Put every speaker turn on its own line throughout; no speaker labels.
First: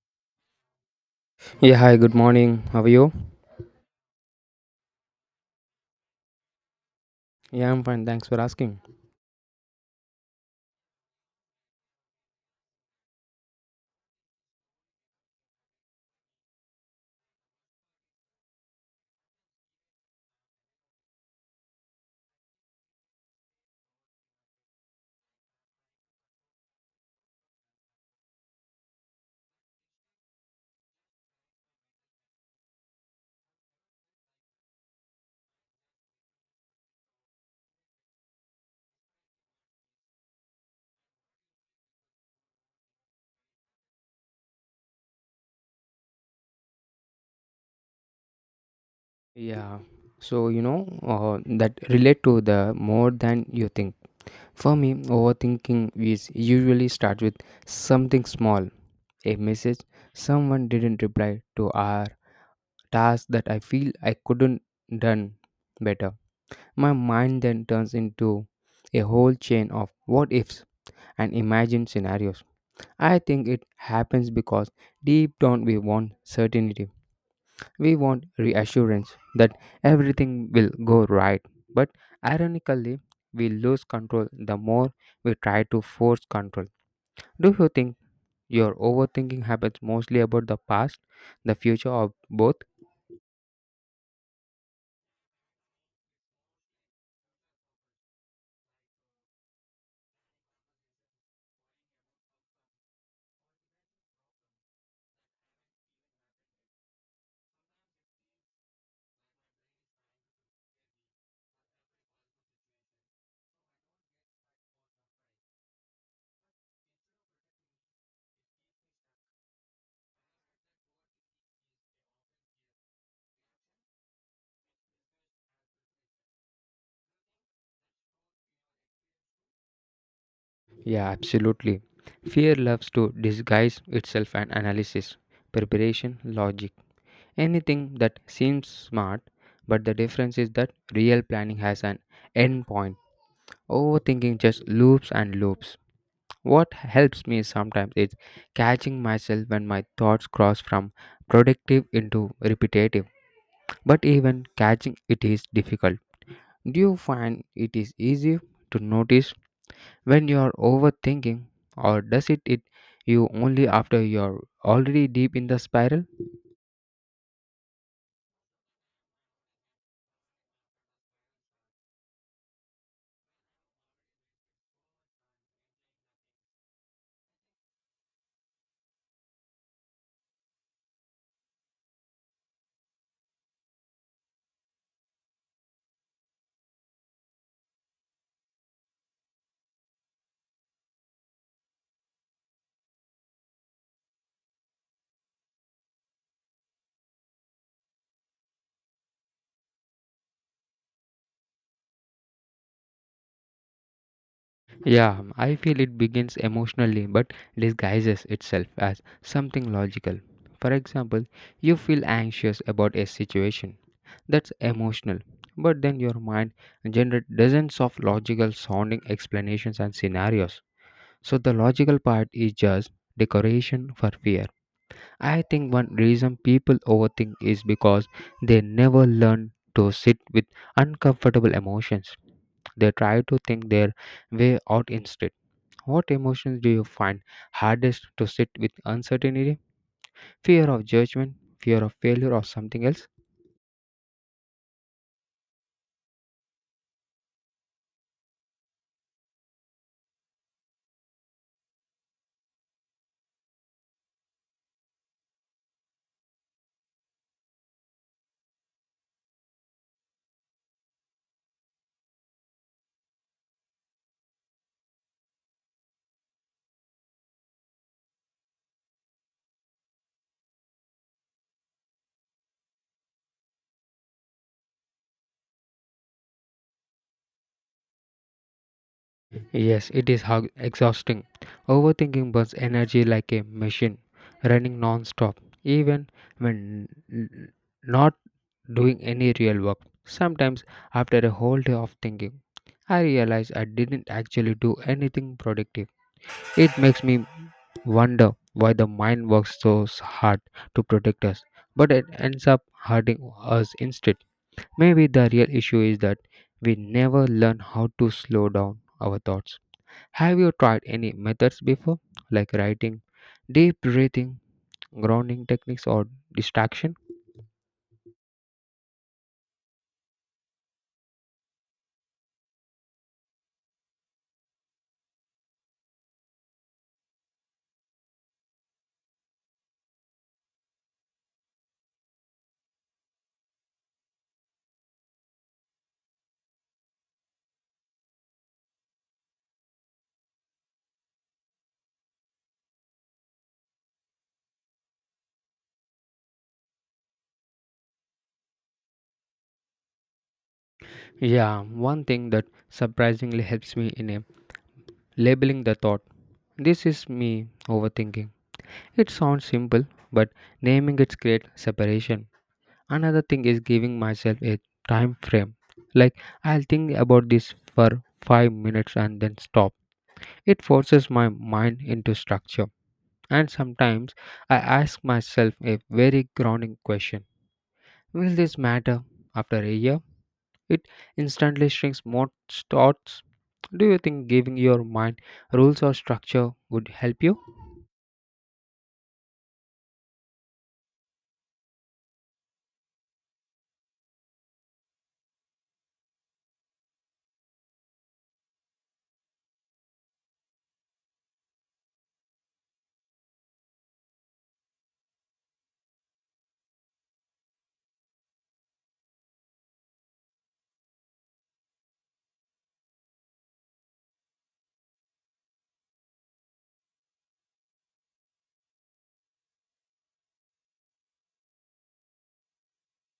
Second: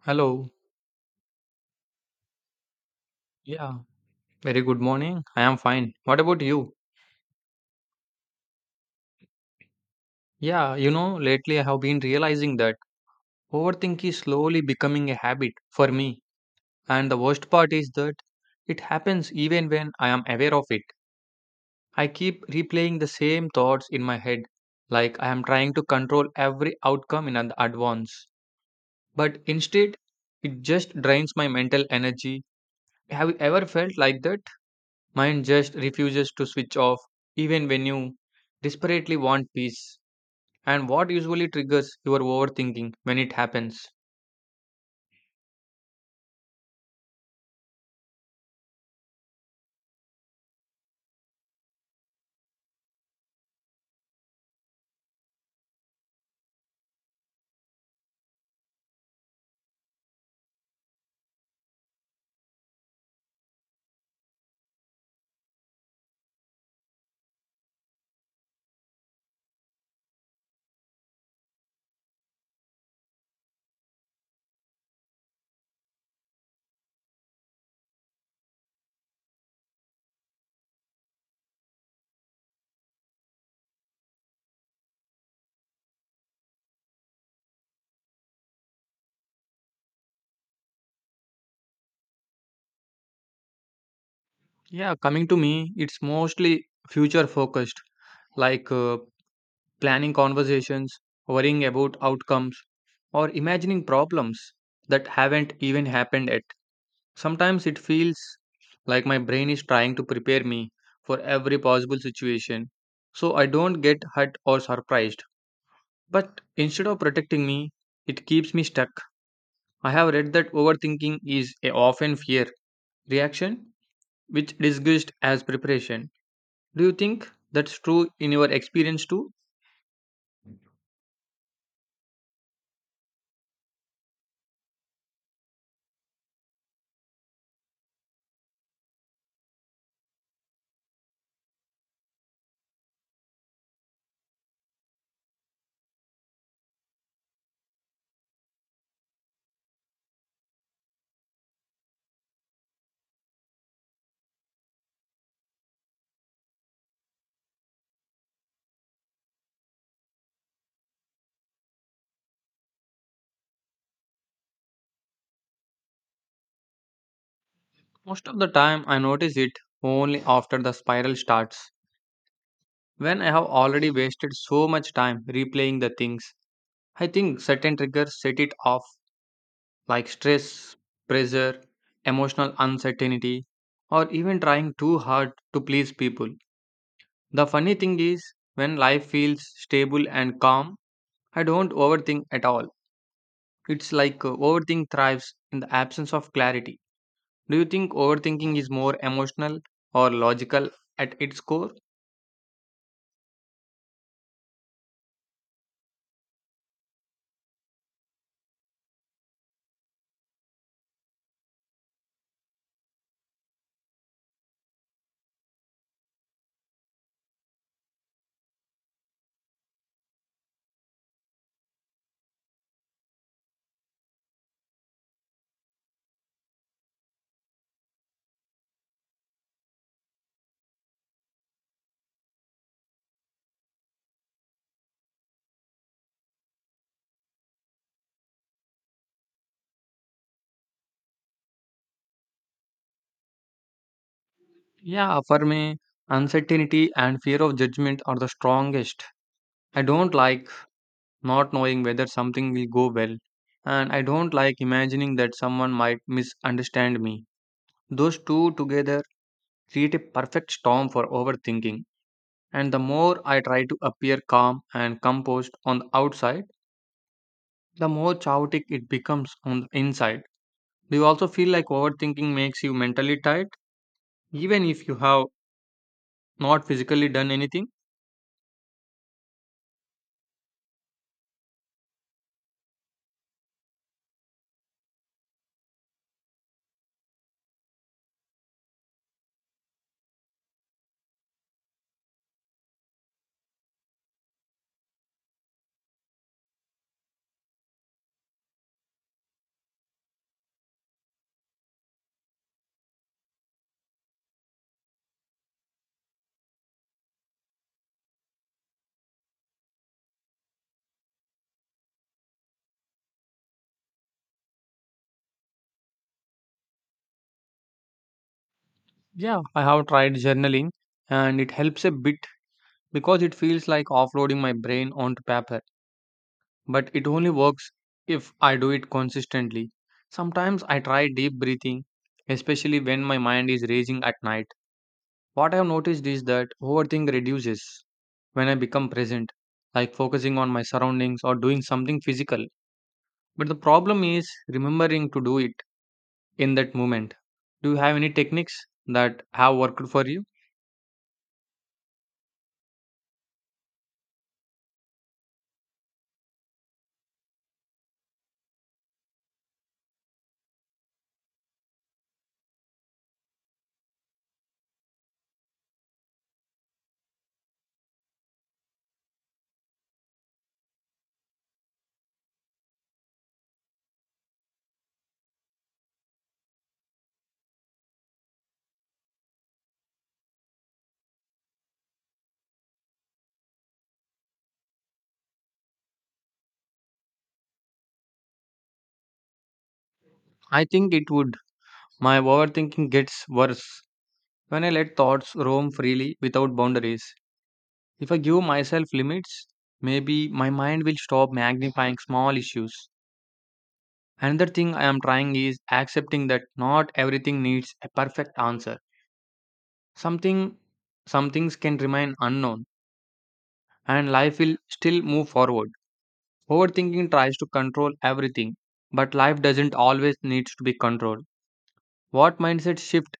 Hello.
Yeah, hi, good morning. How are you?
Yeah, very good morning. I am fine. What about you?
Yeah, I'm fine. Thanks for asking.
Lately I have been realizing that overthinking is slowly becoming a habit for me. And the worst part is that it happens even when I am aware of it. I keep replaying the same thoughts in my head, like I am trying to control every outcome in advance. But instead, it just drains my mental energy. Have you ever felt like that? Mind just refuses to switch off even when you desperately want peace. And what usually triggers your overthinking when it happens?
Yeah, that relate to the more than you think. For me, overthinking is usually start with something small, a message someone didn't reply to our task that I feel I couldn't done better. My mind then turns into a whole chain of what ifs and imagined scenarios. I think it happens because deep down we want certainty. We want reassurance that everything will go right, but ironically, we lose control the more we try to force control. Do you think your overthinking happens mostly about the past, the future, or both?
Yeah, coming to me, it's mostly future focused, like planning conversations, worrying about outcomes, or imagining problems that haven't even happened yet. Sometimes it feels like my brain is trying to prepare me for every possible situation so I don't get hurt or surprised. But instead of protecting me, it keeps me stuck. I have read that overthinking is a often fear reaction, which disguised as preparation. Do you think that's true in your experience too?
Yeah, absolutely. Fear loves to disguise itself and analysis, preparation, logic, anything that seems smart, but the difference is that real planning has an end point. Overthinking just loops and loops. What helps me sometimes is catching myself when my thoughts cross from productive into repetitive, but even catching it is difficult. Do you find it is easy to notice when you are overthinking, or does it hit you only after you are already deep in the spiral?
Most of the time, I notice it only after the spiral starts. When I have already wasted so much time replaying the things, I think certain triggers set it off, like stress, pressure, emotional uncertainty, or even trying too hard to please people. The funny thing is, when life feels stable and calm, I don't overthink at all. It's like overthink thrives in the absence of clarity. Do you think overthinking is more emotional or logical at its core?
Yeah, I feel it begins emotionally but disguises itself as something logical. For example, you feel anxious about a situation. That's emotional. But then your mind generates dozens of logical sounding explanations and scenarios. So the logical part is just decoration for fear. I think one reason people overthink is because they never learn to sit with uncomfortable emotions. They try to think their way out instead what emotions do you find hardest to sit with uncertainty? Fear of judgment, fear of failure, or something else?
Yeah, for me, uncertainty and fear of judgment are the strongest. I don't like not knowing whether something will go well, and I don't like imagining that someone might misunderstand me. Those two together create a perfect storm for overthinking. And the more I try to appear calm and composed on the outside, the more chaotic it becomes on the inside. Do you also feel like overthinking makes you mentally tired, even if you have not physically done anything?
Yes, it is exhausting. Overthinking burns energy like a machine, running non stop, even when n- not doing any real work. Sometimes, after a whole day of thinking, I realize I didn't actually do anything productive. It makes me wonder why the mind works so hard to protect us, but it ends up hurting us instead. Maybe the real issue is that we never learn how to slow down our thoughts. Have you tried any methods before, like writing, deep breathing, grounding techniques, or distraction?
Yeah, I have tried journaling and it helps a bit because it feels like offloading my brain onto paper. But it only works if I do it consistently. Sometimes I try deep breathing, especially when my mind is raging at night. What I have noticed is that overthink reduces when I become present, like focusing on my surroundings or doing something physical. But the problem is remembering to do it in that moment. Do you have any techniques that have worked for you?
Yeah, one thing that surprisingly helps me in a labeling the thought. This is me overthinking. It sounds simple, but naming it creates separation. Another thing is giving myself a time frame. Like I'll think about this for 5 minutes and then stop. It forces my mind into structure. And sometimes I ask myself a very grounding question. Will this matter after a year? It instantly shrinks more thoughts. Do you think giving your mind rules or structure would help you?
I think it would. My overthinking gets worse when I let thoughts roam freely without boundaries. If I give myself limits, maybe my mind will stop magnifying small issues. Another thing I am trying is accepting that not everything needs a perfect answer. Something some things can remain unknown and life will still move forward. Overthinking tries to control everything, but life doesn't always needs to be controlled. What mindset shift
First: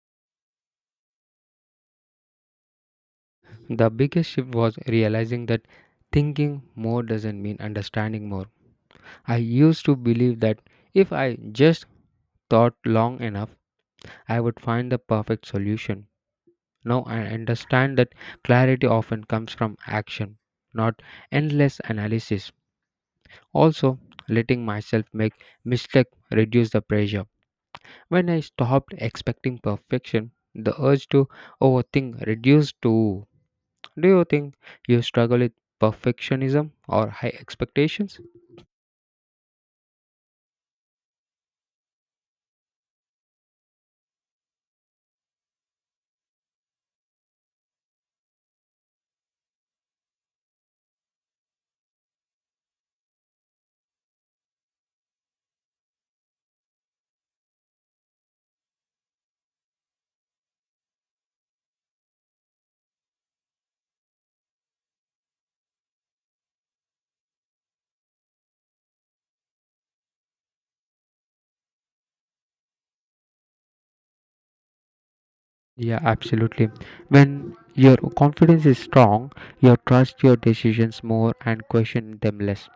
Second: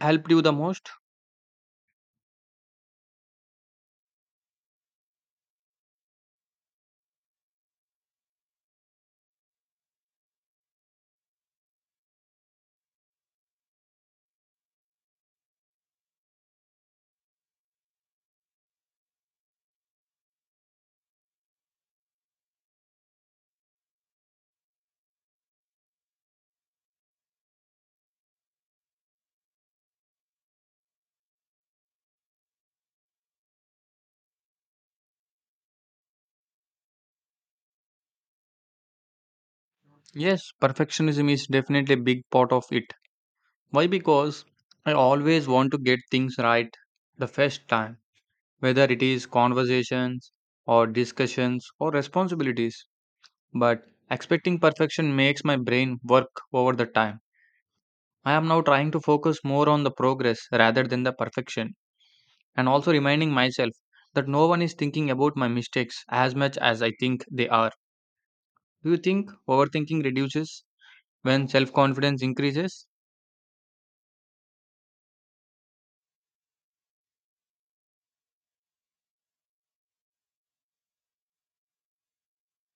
helped you the most?
The biggest shift was realizing that thinking more doesn't mean understanding more. I used to believe that if I just thought long enough, I would find the perfect solution. Now I understand that clarity often comes from action, not endless analysis. Also, letting myself make mistakes reduce the pressure. When I stopped expecting perfection, the urge to overthink reduced too. Do you think you struggle with perfectionism or high expectations?
Yes, perfectionism is definitely a big part of it. Why? Because I always want to get things right the first time, whether it is conversations or discussions or responsibilities. But expecting perfection makes my brain work over the time. I am now trying to focus more on the progress rather than the perfection, and also reminding myself that no one is thinking about my mistakes as much as I think they are. Do you think overthinking reduces when self confidence increases?
Yeah, absolutely. When your confidence is strong, you trust your decisions more and question them less.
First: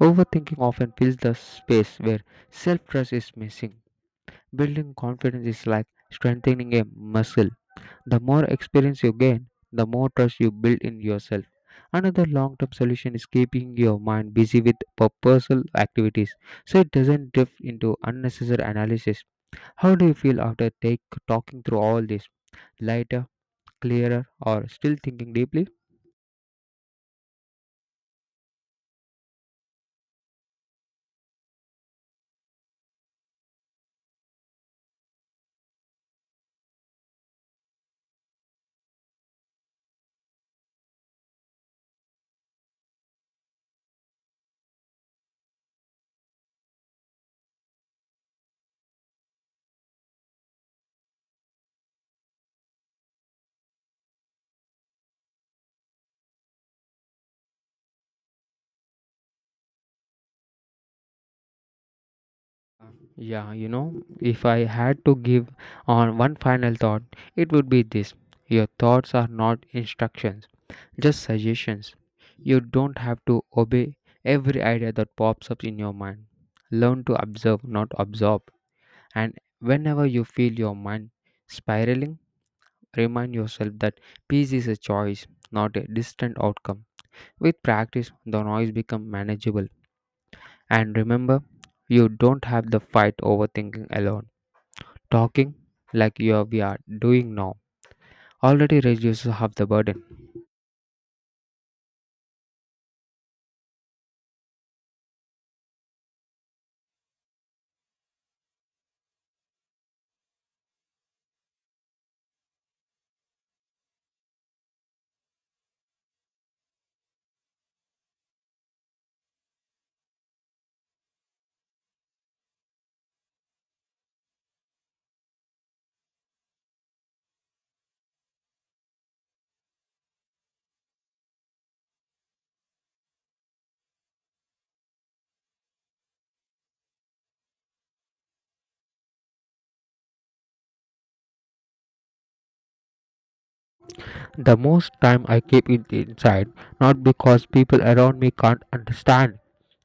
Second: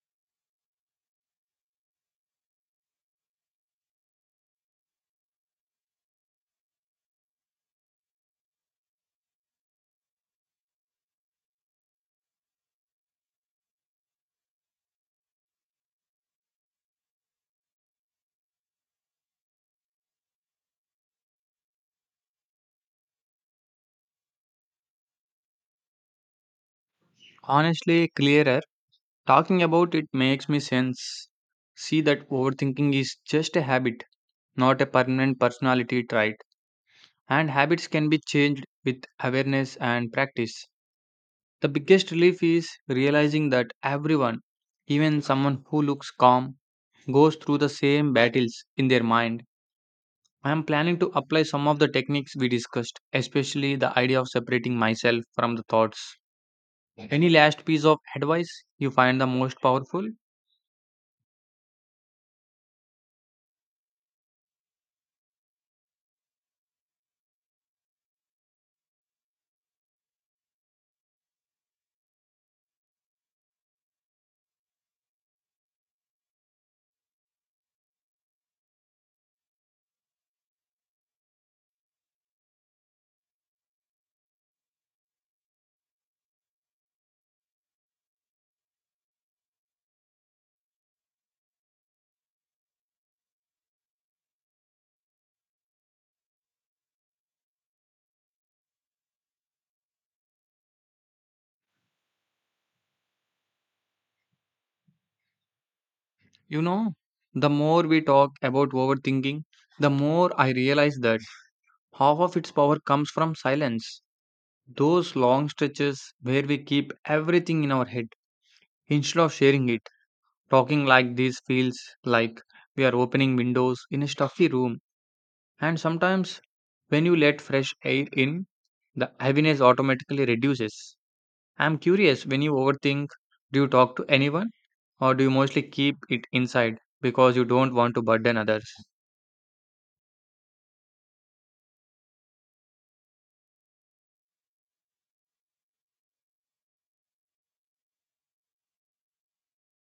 Overthinking often fills the space where self trust is missing. Building confidence is like strengthening a muscle. The more experience you gain, the more trust you build in yourself. Another long term solution is keeping your mind busy with purposeful activities so it doesn't drift into unnecessary analysis. How do you feel after talking through all this? Lighter, clearer, or still thinking deeply?
Honestly, clearer. Talking about it makes me sense. See that overthinking is just a habit, not a permanent personality trait, and habits can be changed with awareness and practice. The biggest relief is realizing that everyone, even someone who looks calm, goes through the same battles in their mind. I am planning to apply some of the techniques we discussed, especially the idea of separating myself from the thoughts. Any last piece of advice you find the most powerful?
If I had to give on one final thought, it would be this. Your thoughts are not instructions, just suggestions. You don't have to obey every idea that pops up in your mind. Learn to observe, not absorb. And whenever you feel your mind spiraling, remind yourself that peace is a choice, not a distant outcome. With practice, the noise becomes manageable. And remember, you don't have the fight over thinking alone. Talking like you are, we are doing now already reduces half the burden.
You know, the more we talk about overthinking, the more I realize that half of its power comes from silence. Those long stretches where we keep everything in our head instead of sharing it. Talking like this feels like we are opening windows in a stuffy room, and sometimes when you let fresh air in, the heaviness automatically reduces. I'm curious, when you overthink, do you talk to anyone or do you mostly keep it inside because you don't want to burden others?
The most time I keep it inside, not because people around me can't understand,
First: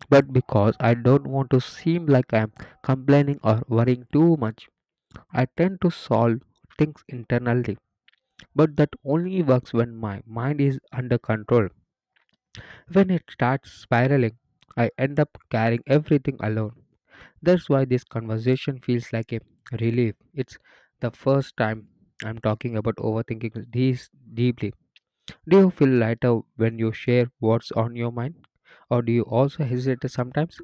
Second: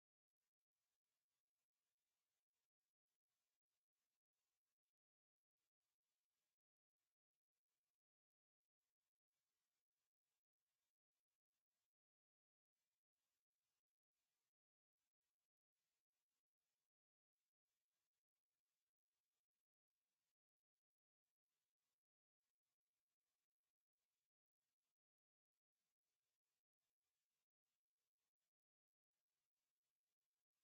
but because I don't want to seem like I'm complaining or worrying too much. I tend to solve things internally, but that only works when my mind is under control. When it starts spiraling, I end up carrying everything alone. That's why this conversation feels like a relief. It's the first time I'm talking about overthinking this deeply. Do you feel lighter when you share what's on your mind? Or do you also hesitate sometimes?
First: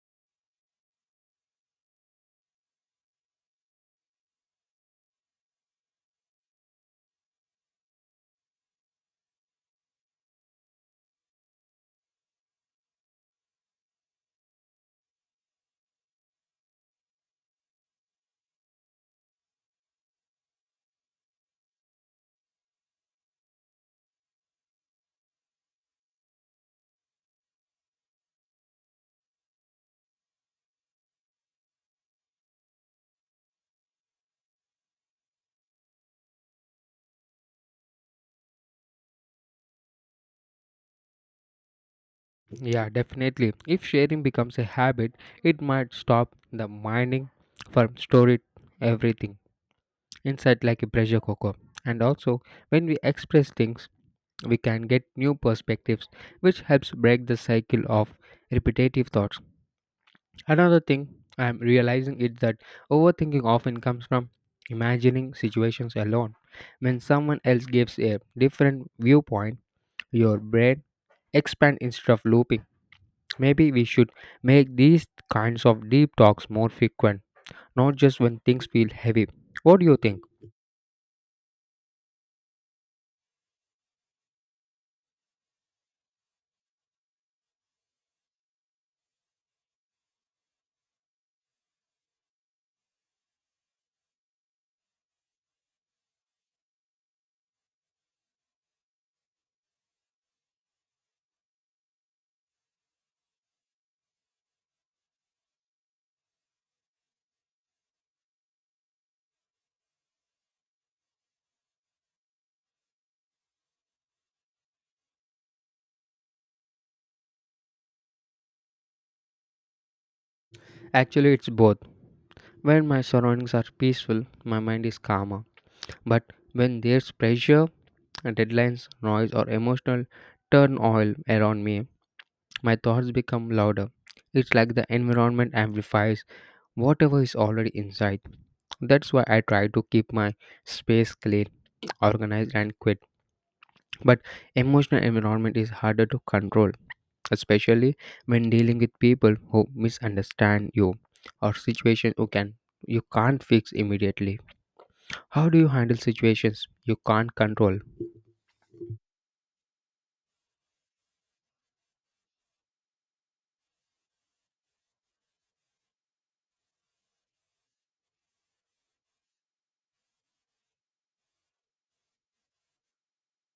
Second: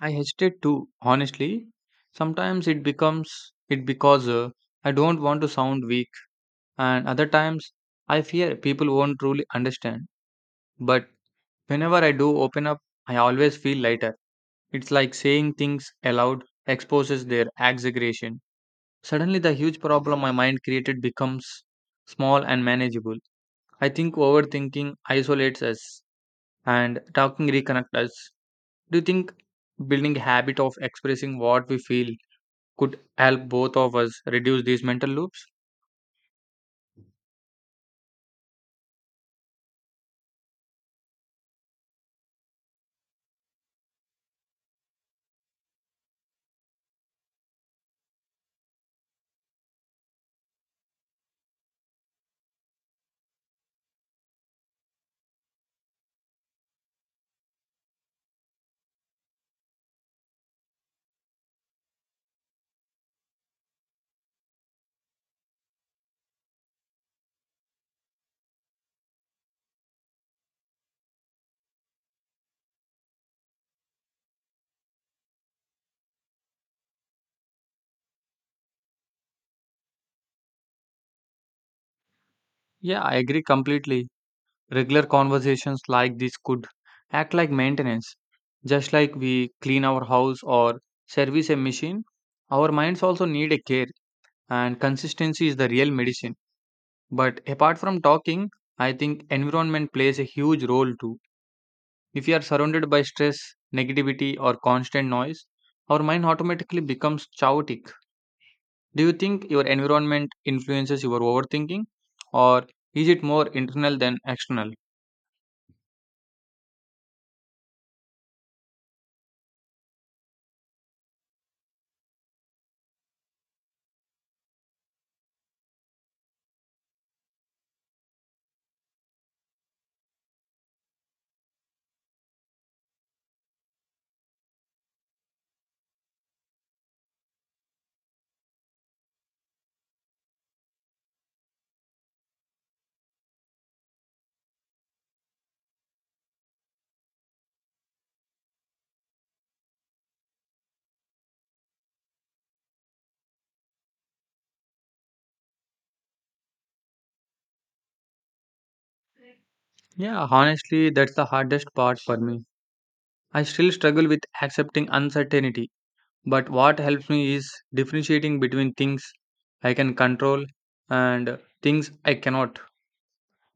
I hesitate too, honestly. Sometimes it becomes it because I don't want to sound weak, and other times I fear people won't truly understand. But whenever I do open up, I always feel lighter. It's like saying things aloud exposes their exaggeration. Suddenly, the huge problem my mind created becomes small and manageable. I think overthinking isolates us and talking reconnects us. Do you think building a habit of expressing what we feel could help both of us reduce these mental loops?
Yeah, definitely. If sharing becomes a habit, it might stop the mining from storage everything inside like a pressure cooker. And also, when we express things, we can get new perspectives, which helps break the cycle of repetitive thoughts. Another thing I'm realizing is that overthinking often comes from imagining situations alone. When someone else gives a different viewpoint, your brain expands instead of looping. Maybe we should make these kinds of deep talks more frequent, not just when things feel heavy. What do you think?
Yeah, I agree completely. Regular conversations like this could act like maintenance. Just like we clean our house or service a machine, our minds also need a care, and consistency is the real medicine. But apart from talking, I think environment plays a huge role too. If we are surrounded by stress, negativity, or constant noise, our mind automatically becomes chaotic. Do you think your environment influences your overthinking, or is it more internal than external?
Actually, it's both. When my surroundings are peaceful, my mind is calmer. But when there's pressure, deadlines, noise, or emotional turmoil around me, my thoughts become louder. It's like the environment amplifies whatever is already inside. That's why I try to keep my space clean, organized, and quiet. But emotional environment is harder to control, especially when dealing with people who misunderstand you or situations you can't fix immediately. How do you handle situations you can't control?
Yeah, honestly, that's the hardest part for me. I still struggle with accepting uncertainty, but what helps me is differentiating between things I can control and things I cannot.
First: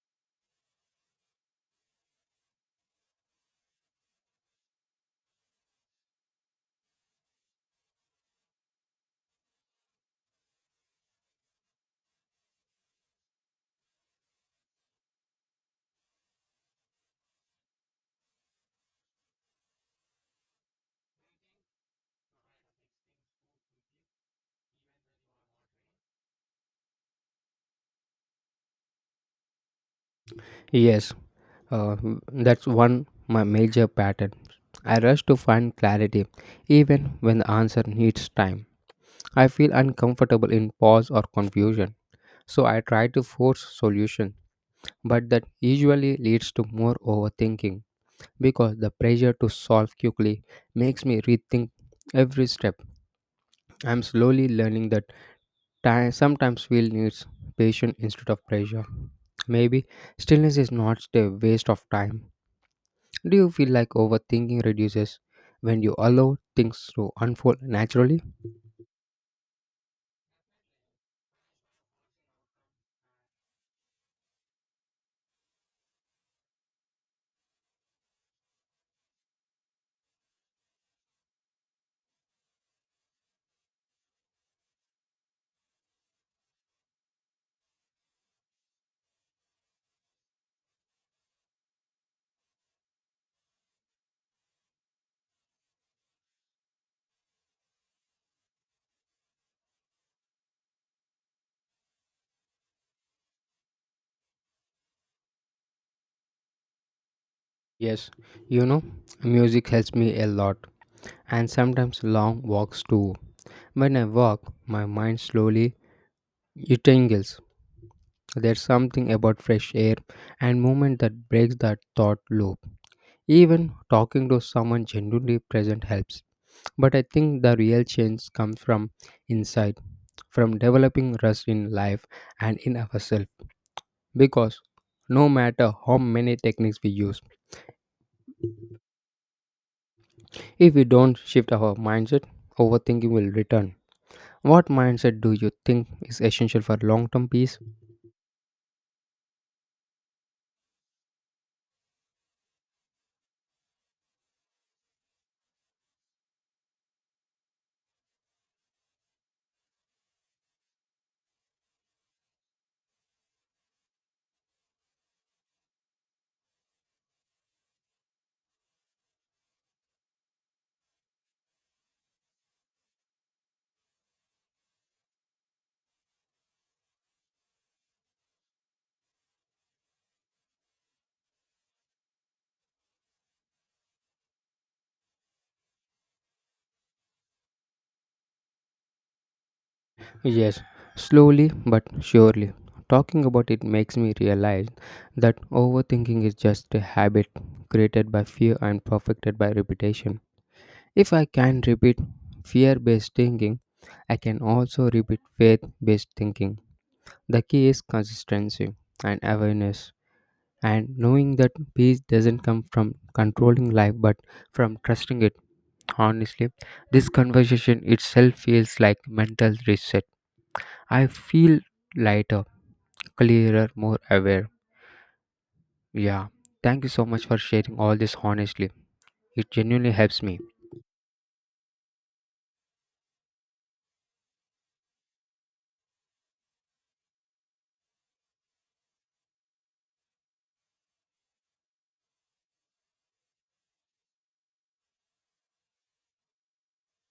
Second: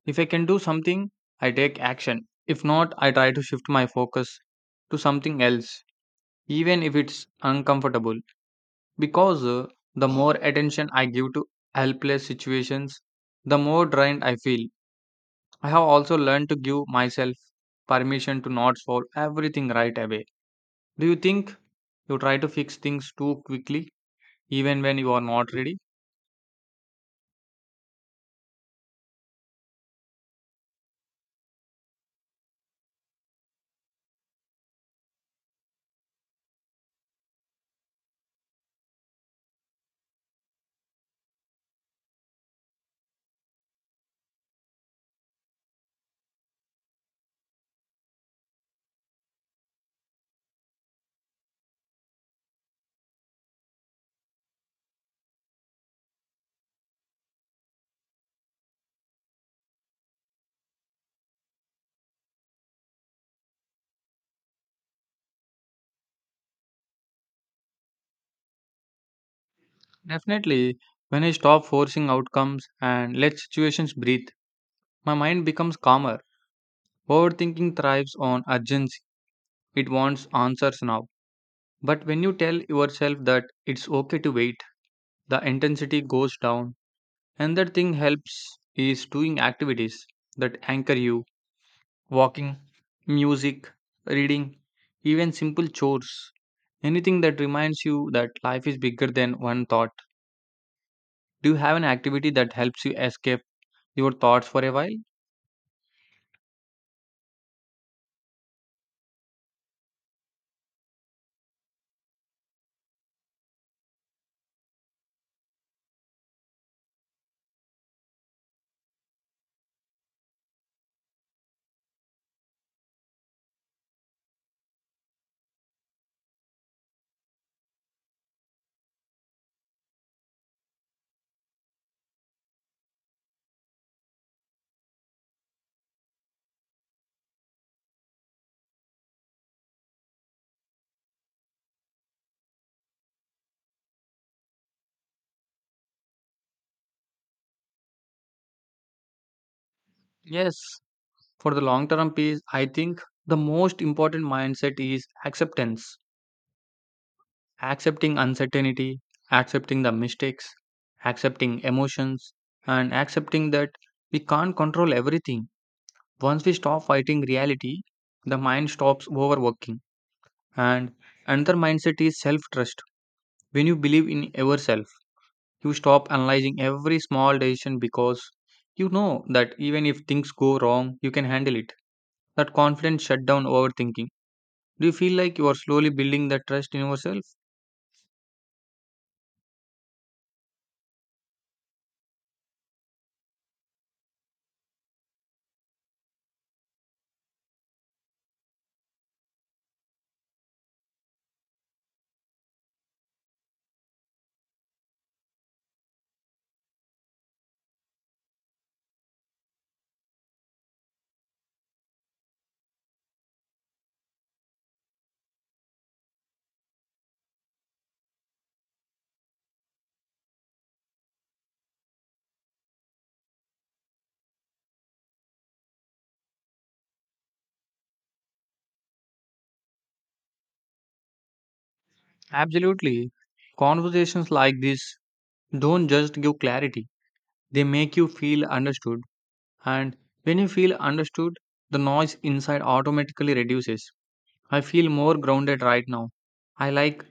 If I can do something, I take action. If not, I try to shift my focus to something else, even if it's uncomfortable. Because the more attention I give to helpless situations, the more drained I feel. I have also learned to give myself permission to not solve everything right away. Do you think you try to fix things too quickly, even when you are not ready?
Yes, Uh, that's one my major pattern. I rush to find clarity, even when the answer needs time. I feel uncomfortable in pause or confusion, so I try to force solution. But that usually leads to more overthinking because the pressure to solve quickly makes me rethink every step. I'm slowly learning that time sometimes feel needs patience instead of pressure. Maybe stillness is not a waste of time. Do you feel like overthinking reduces when you allow things to unfold naturally?
Definitely, when I stop forcing outcomes and let situations breathe, my mind becomes calmer. Overthinking thrives on urgency, it wants answers now. But when you tell yourself that it's okay to wait, the intensity goes down. Another thing helps is doing activities that anchor you. Walking, music, reading, even simple chores. Anything that reminds you that life is bigger than one thought. Do you have an activity that helps you escape your thoughts for a while?
Yes, you know, music helps me a lot, and sometimes long walks too. When I walk, my mind slowly untangles. There's something about fresh air and movement that breaks that thought loop. Even talking to someone genuinely present helps. But I think the real change comes from inside, from developing rest in life and in ourselves. Because no matter how many techniques we use, if we don't shift our mindset, overthinking will return. What mindset do you think is essential for long term peace?
Yes. For the long term peace, I think the most important mindset is acceptance. Accepting uncertainty, accepting the mistakes, accepting emotions, and accepting that we can't control everything. Once we stop fighting reality, the mind stops overworking. And another mindset is self trust. When you believe in yourself, you stop analyzing every small decision because you know that even if things go wrong, you can handle it. That confidence shut down overthinking. Do you feel like you are slowly building that trust in yourself?
Yes, slowly but surely. Talking about it makes me realize that overthinking is just a habit created by fear and perfected by repetition. If I can repeat fear based thinking, I can also repeat faith based thinking. The key is consistency and awareness, and knowing that peace doesn't come from controlling life but from trusting it. Honestly, this conversation itself feels like mental reset. I feel lighter, clearer, more aware. Yeah, thank you so much for sharing all this. Honestly, it genuinely helps me.
Absolutely. Conversations like this don't just give clarity, they make you feel understood. And when you feel understood, the noise inside automatically reduces. I feel more grounded right now. I like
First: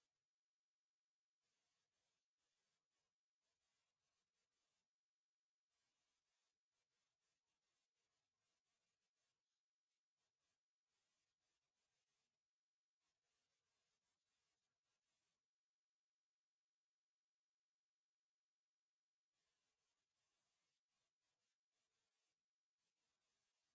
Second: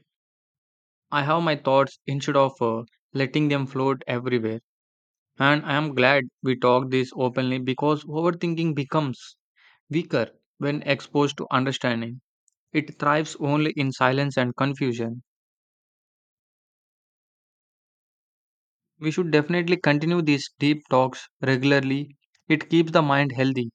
I have my thoughts instead of letting them float everywhere. And I am glad we talked this openly because overthinking becomes weaker when exposed to understanding. It thrives only in silence and confusion. We should definitely continue these deep talks regularly. It keeps the mind healthy.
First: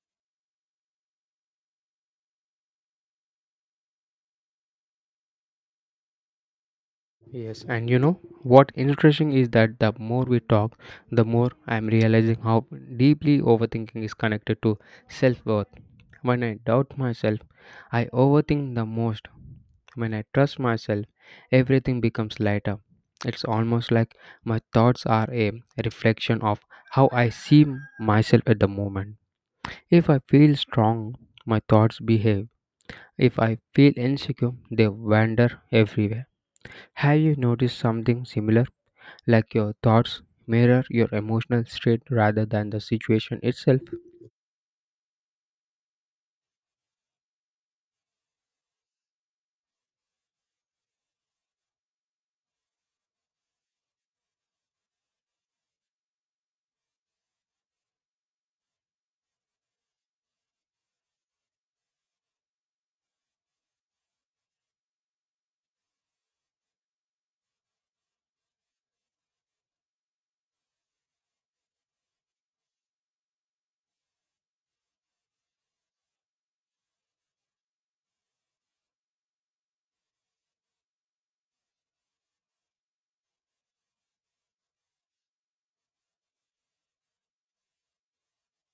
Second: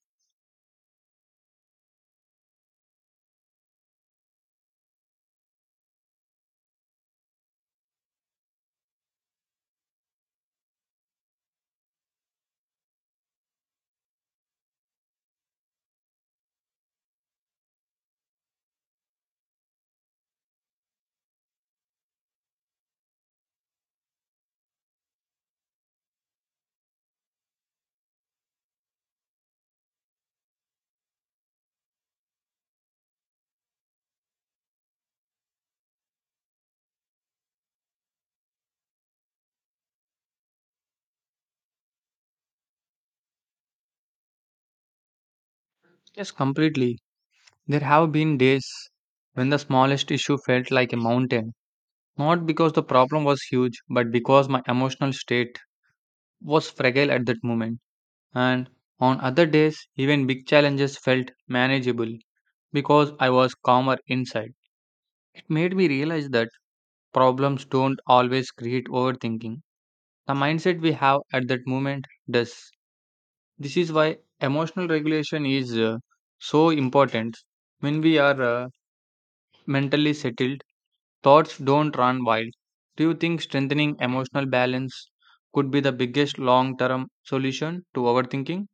Yes and you know what interesting is that the more we talk, the more I'm realizing how deeply overthinking is connected to self-worth. When I doubt myself, I overthink the most. When I trust myself, everything becomes lighter. It's almost like my thoughts are a reflection of how I see myself at the moment. If I feel strong, my thoughts behave. If I feel insecure, they wander everywhere. Have you noticed something similar? Like your thoughts mirror your emotional state rather than the situation itself?
Yes, completely. There have been days when the smallest issue felt like a mountain, not because the problem was huge, but because my emotional state was fragile at that moment. And on other days, even big challenges felt manageable because I was calmer inside. It made me realize that problems don't always create overthinking. The mindset we have at that moment does. This is why emotional regulation is so important. When we are mentally settled, thoughts don't run wild. Do you think strengthening emotional balance could be the biggest long term solution to overthinking?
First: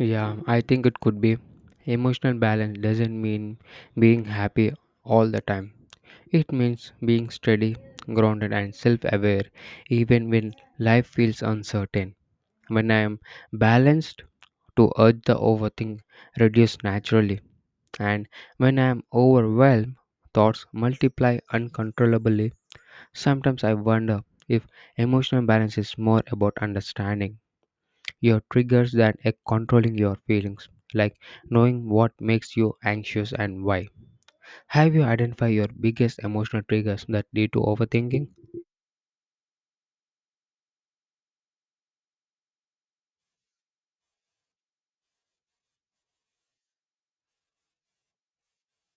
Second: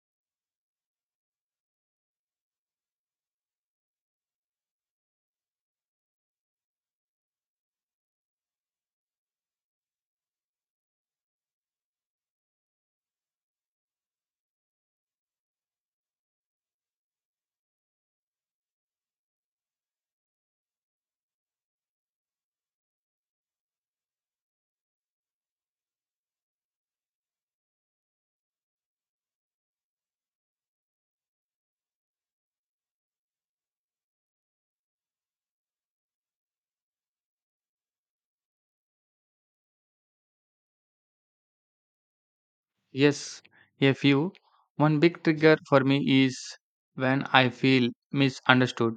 Yeah, I think it could be. Emotional balance doesn't mean being happy all the time. It means being steady, grounded, and self aware, even when life feels uncertain. When I am balanced, to urge the overthink reduce naturally, and when I am overwhelmed, thoughts multiply uncontrollably. Sometimes I wonder if emotional balance is more about understanding your triggers that are controlling your feelings, like knowing what makes you anxious and why. Have you identified your biggest emotional triggers that lead to overthinking?
Yes, a few. One big trigger for me is when I feel misunderstood.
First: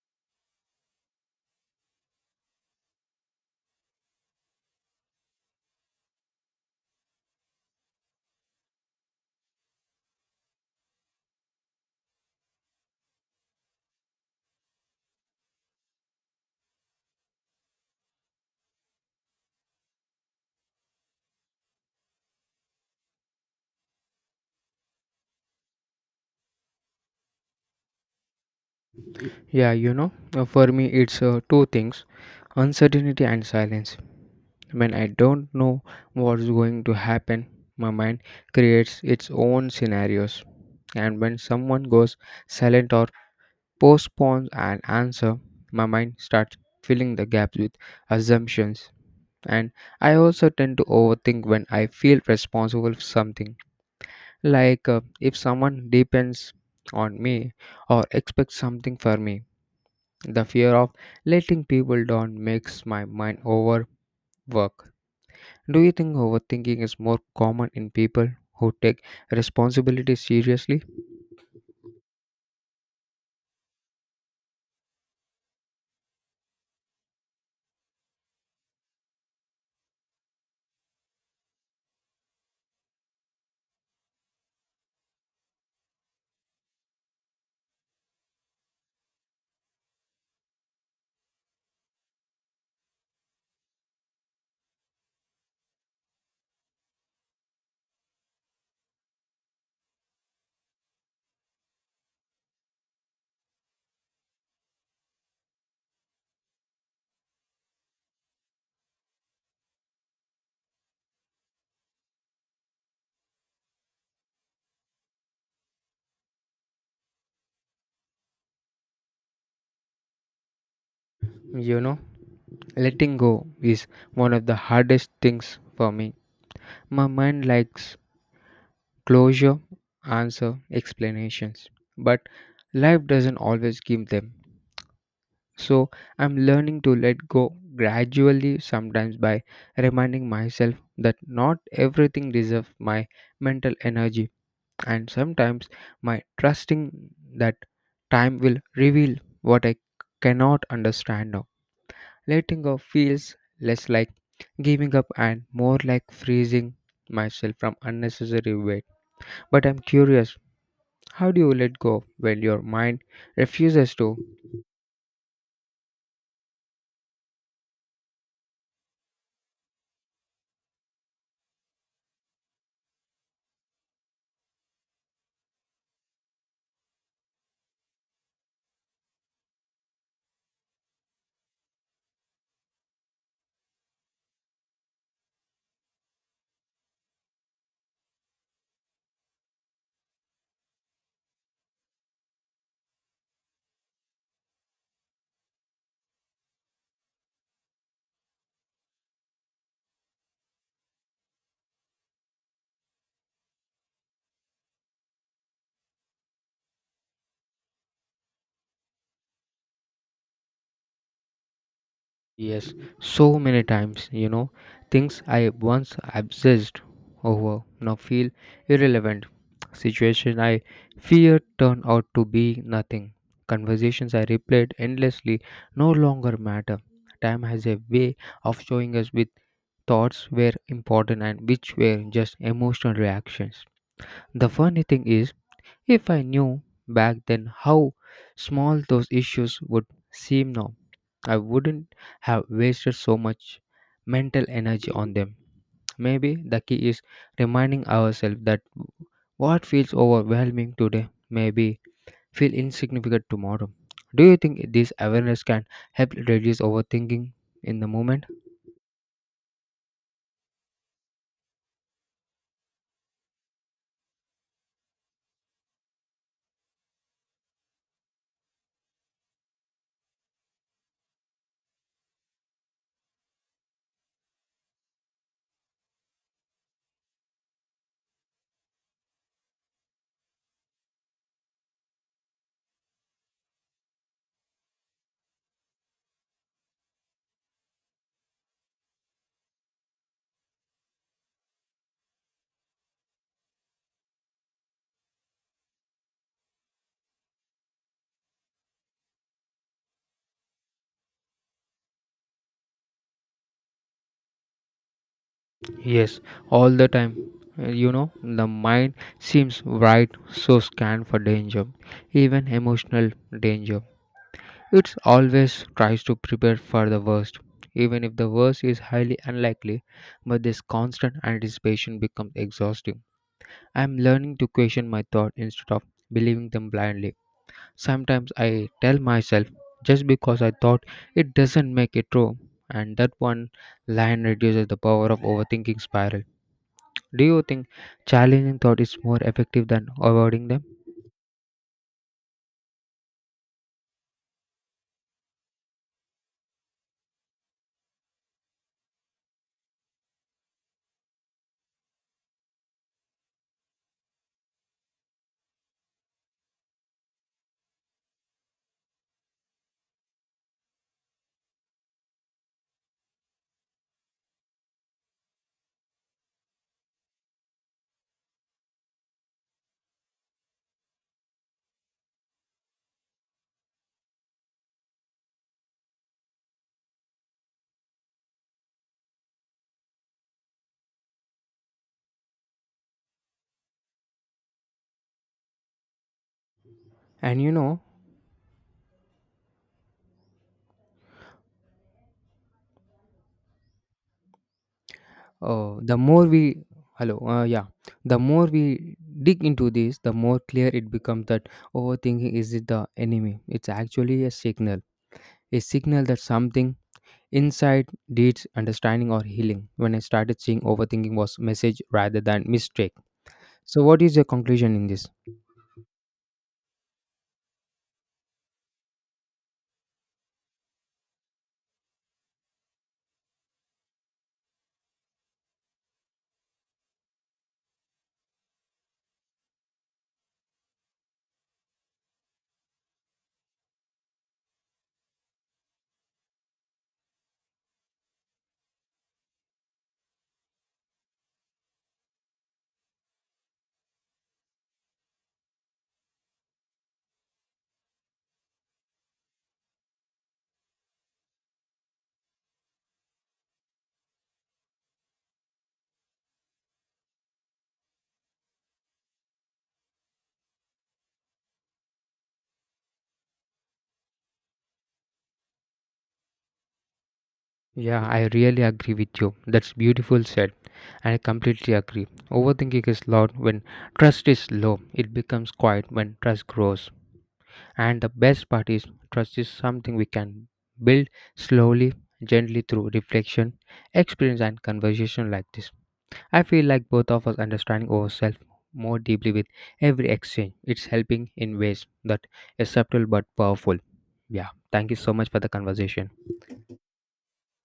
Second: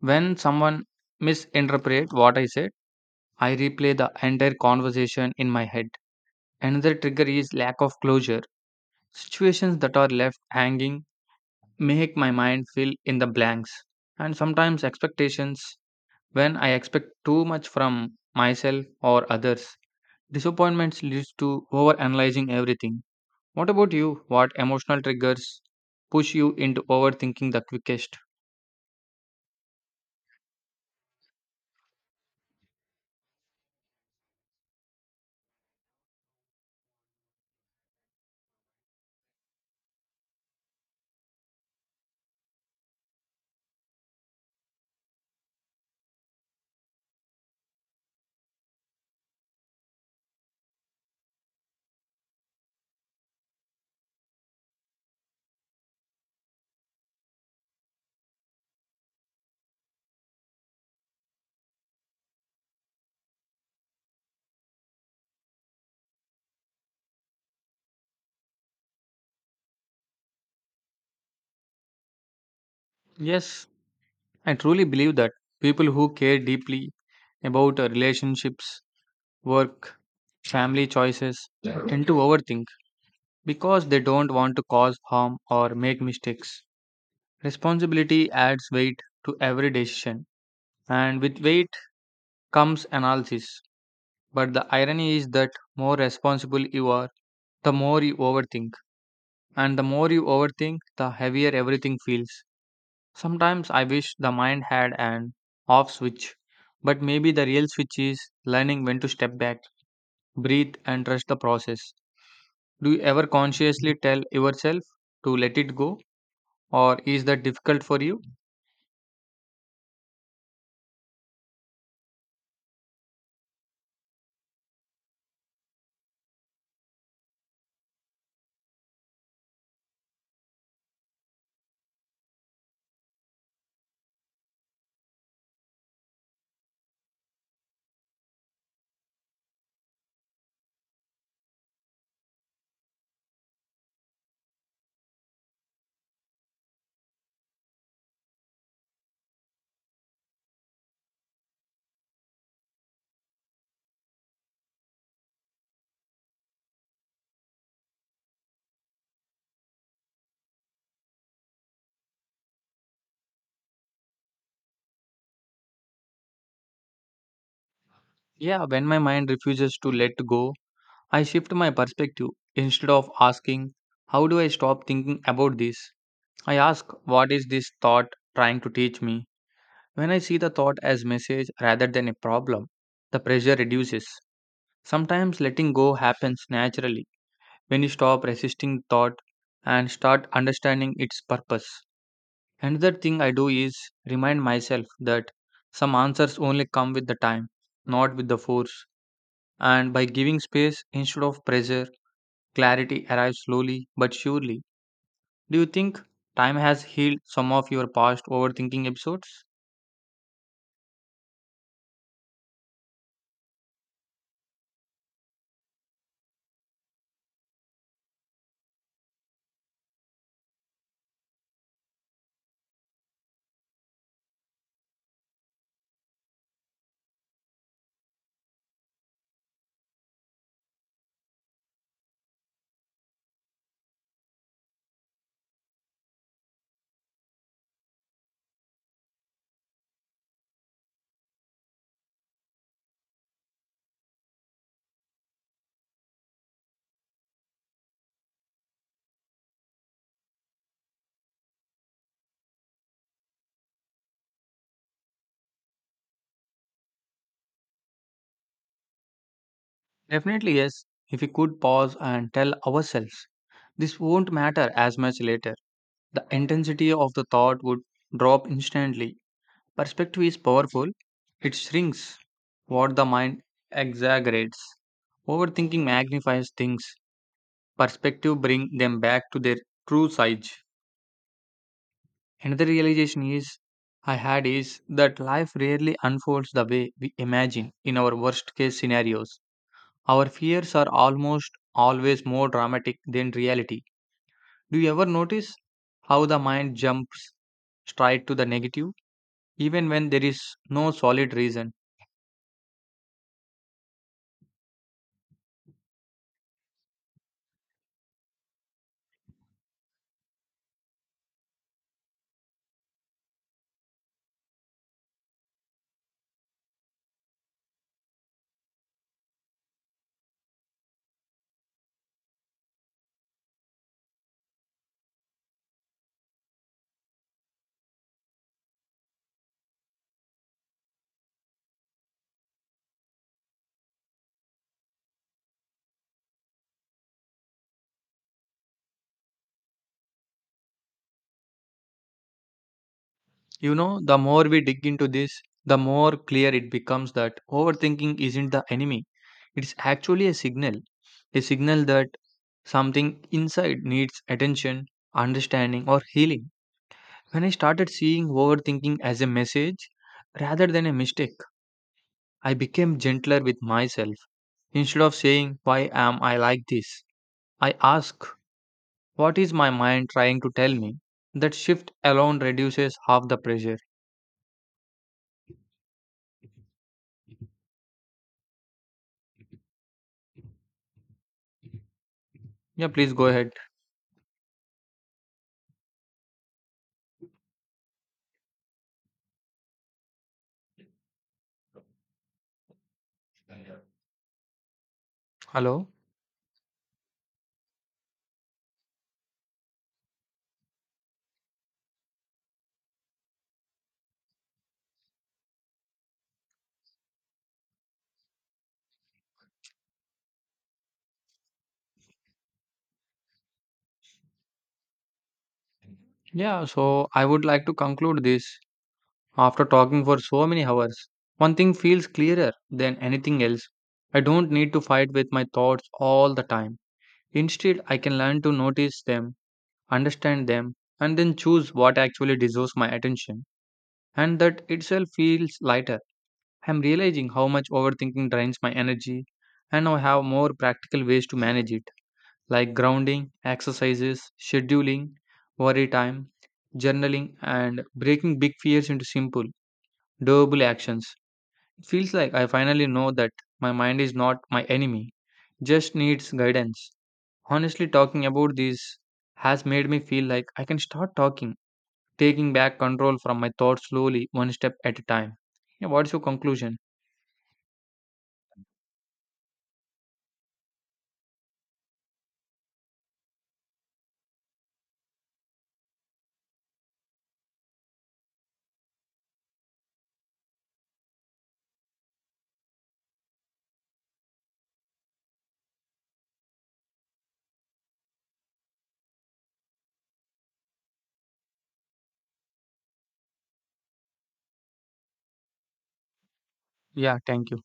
When someone misinterprets what I said, I replay the entire conversation in my head. Another trigger is lack of closure. Situations that are left hanging make my mind fill in the blanks. And sometimes expectations when I expect too much from myself or others. Disappointments leads to over analyzing everything. What about you? What emotional triggers push you into overthinking the quickest?
For me it's two things: uncertainty and silence. When I don't know what's going to happen, my mind creates its own scenarios. And when someone goes silent or postpones an answer, my mind starts filling the gaps with assumptions. And I also tend to overthink when I feel responsible for something, like if someone depends on me or expects something from me. The fear of letting people down makes my mind overwork. Do you think overthinking is more common in people who take responsibility seriously?
Yes, I truly believe that people who care deeply about relationships, work, family choices tend to overthink because they don't want to cause harm or make mistakes. Responsibility adds weight to every decision, and with weight comes analysis. But the irony is that more responsible you are, the more you overthink. And the more you overthink, the heavier everything feels. Sometimes I wish the mind had an off switch, but maybe the real switch is learning when to step back, breathe, and trust the process. Do you ever consciously tell yourself to let it go, or is that difficult for you?
You know, letting go is one of the hardest things for me. My mind likes closure, answer, explanations. But life doesn't always give them. So I'm learning to let go gradually, sometimes by reminding myself that not everything deserves my mental energy, and sometimes my trusting that time will reveal what I cannot understand now. Letting go feels less like giving up and more like freezing myself from unnecessary weight. But I'm curious, how do you let go when your mind refuses to?
Yeah, when my mind refuses to let go, I shift my perspective. Instead of asking, how do I stop thinking about this? I ask, what is this thought trying to teach me? When I see the thought as message rather than a problem, the pressure reduces. Sometimes letting go happens naturally when you stop resisting thought and start understanding its purpose. Another thing I do is remind myself that some answers only come with the time, not with the force. And by giving space instead of pressure, clarity arrives slowly but surely. Do you think time has healed some of your past overthinking episodes?
Yes, so many times. You know, things I once obsessed over now feel irrelevant. Situation I feared turned out to be nothing. Conversations I replayed endlessly no longer matter. Time has a way of showing us which thoughts were important and which were just emotional reactions. The funny thing is, if I knew back then how small those issues would seem now, I wouldn't have wasted so much mental energy on them. Maybe the key is reminding ourselves that what feels overwhelming today may be feel insignificant tomorrow. Do you think this awareness can help reduce overthinking in the moment?
Definitely, yes. If we could pause and tell ourselves, this won't matter as much later, the intensity of the thought would drop instantly. Perspective is powerful, it shrinks what the mind exaggerates. Overthinking magnifies things, perspective bring them back to their true size. Another realization is I had is that life rarely unfolds the way we imagine in our worst case scenarios. Our fears are almost always more dramatic than reality. Do you ever notice how the mind jumps straight to the negative, even when there is no solid reason?
Yes, all the time. You know, the mind seems right, so scanned for danger, even emotional danger. It always tries to prepare for the worst, even if the worst is highly unlikely. But this constant anticipation becomes exhausting. I am learning to question my thought instead of believing them blindly. Sometimes I tell myself just because I thought it doesn't make it true, and that one line reduces the power of overthinking spiral. Do you think challenging thought is more effective than avoiding them?
You know, the more we dig into this, the more clear it becomes that overthinking isn't the enemy. It's actually a signal that something inside needs attention, understanding, or healing. When I started seeing overthinking as a message rather than a mistake, I became gentler with myself. Instead of saying, why am I like this? I ask, what is my mind trying to tell me? That shift alone reduces half the pressure. Yeah, please go ahead.
And you know,
Hello.
the more we hello, the more we dig into this, the more clear it becomes that overthinking isn't the enemy. It's actually a signal that something inside needs understanding or healing. When I started seeing overthinking was message rather than mistake. So, what is your conclusion in this?
Yeah, so I would like to conclude this after talking for so many hours. One thing feels clearer than anything else. I don't need to fight with my thoughts all the time. Instead, I can learn to notice them, understand them, and then choose what actually deserves my attention. And that itself feels lighter. I'm realizing how much overthinking drains my energy, and I have more practical ways to manage it, like grounding, exercises, scheduling, worry time, journaling, and breaking big fears into simple, doable actions. It feels like I finally know that my mind is not my enemy, just needs guidance. Honestly, talking about this has made me feel like I can start talking taking back control from my thoughts slowly, one step at a time. Yeah, what's your conclusion?
Yeah, I really agree with you. That's beautiful said. I completely agree. Overthinking is loud when trust is low. It becomes quiet when trust grows. And the best part is trust is something we can build slowly, gently through reflection, experience and conversation like this. I feel like both of us understanding ourselves more deeply with every exchange. It's helping in ways that is subtle but powerful. Yeah. Thank you so much for the conversation.
Yeah, thank you.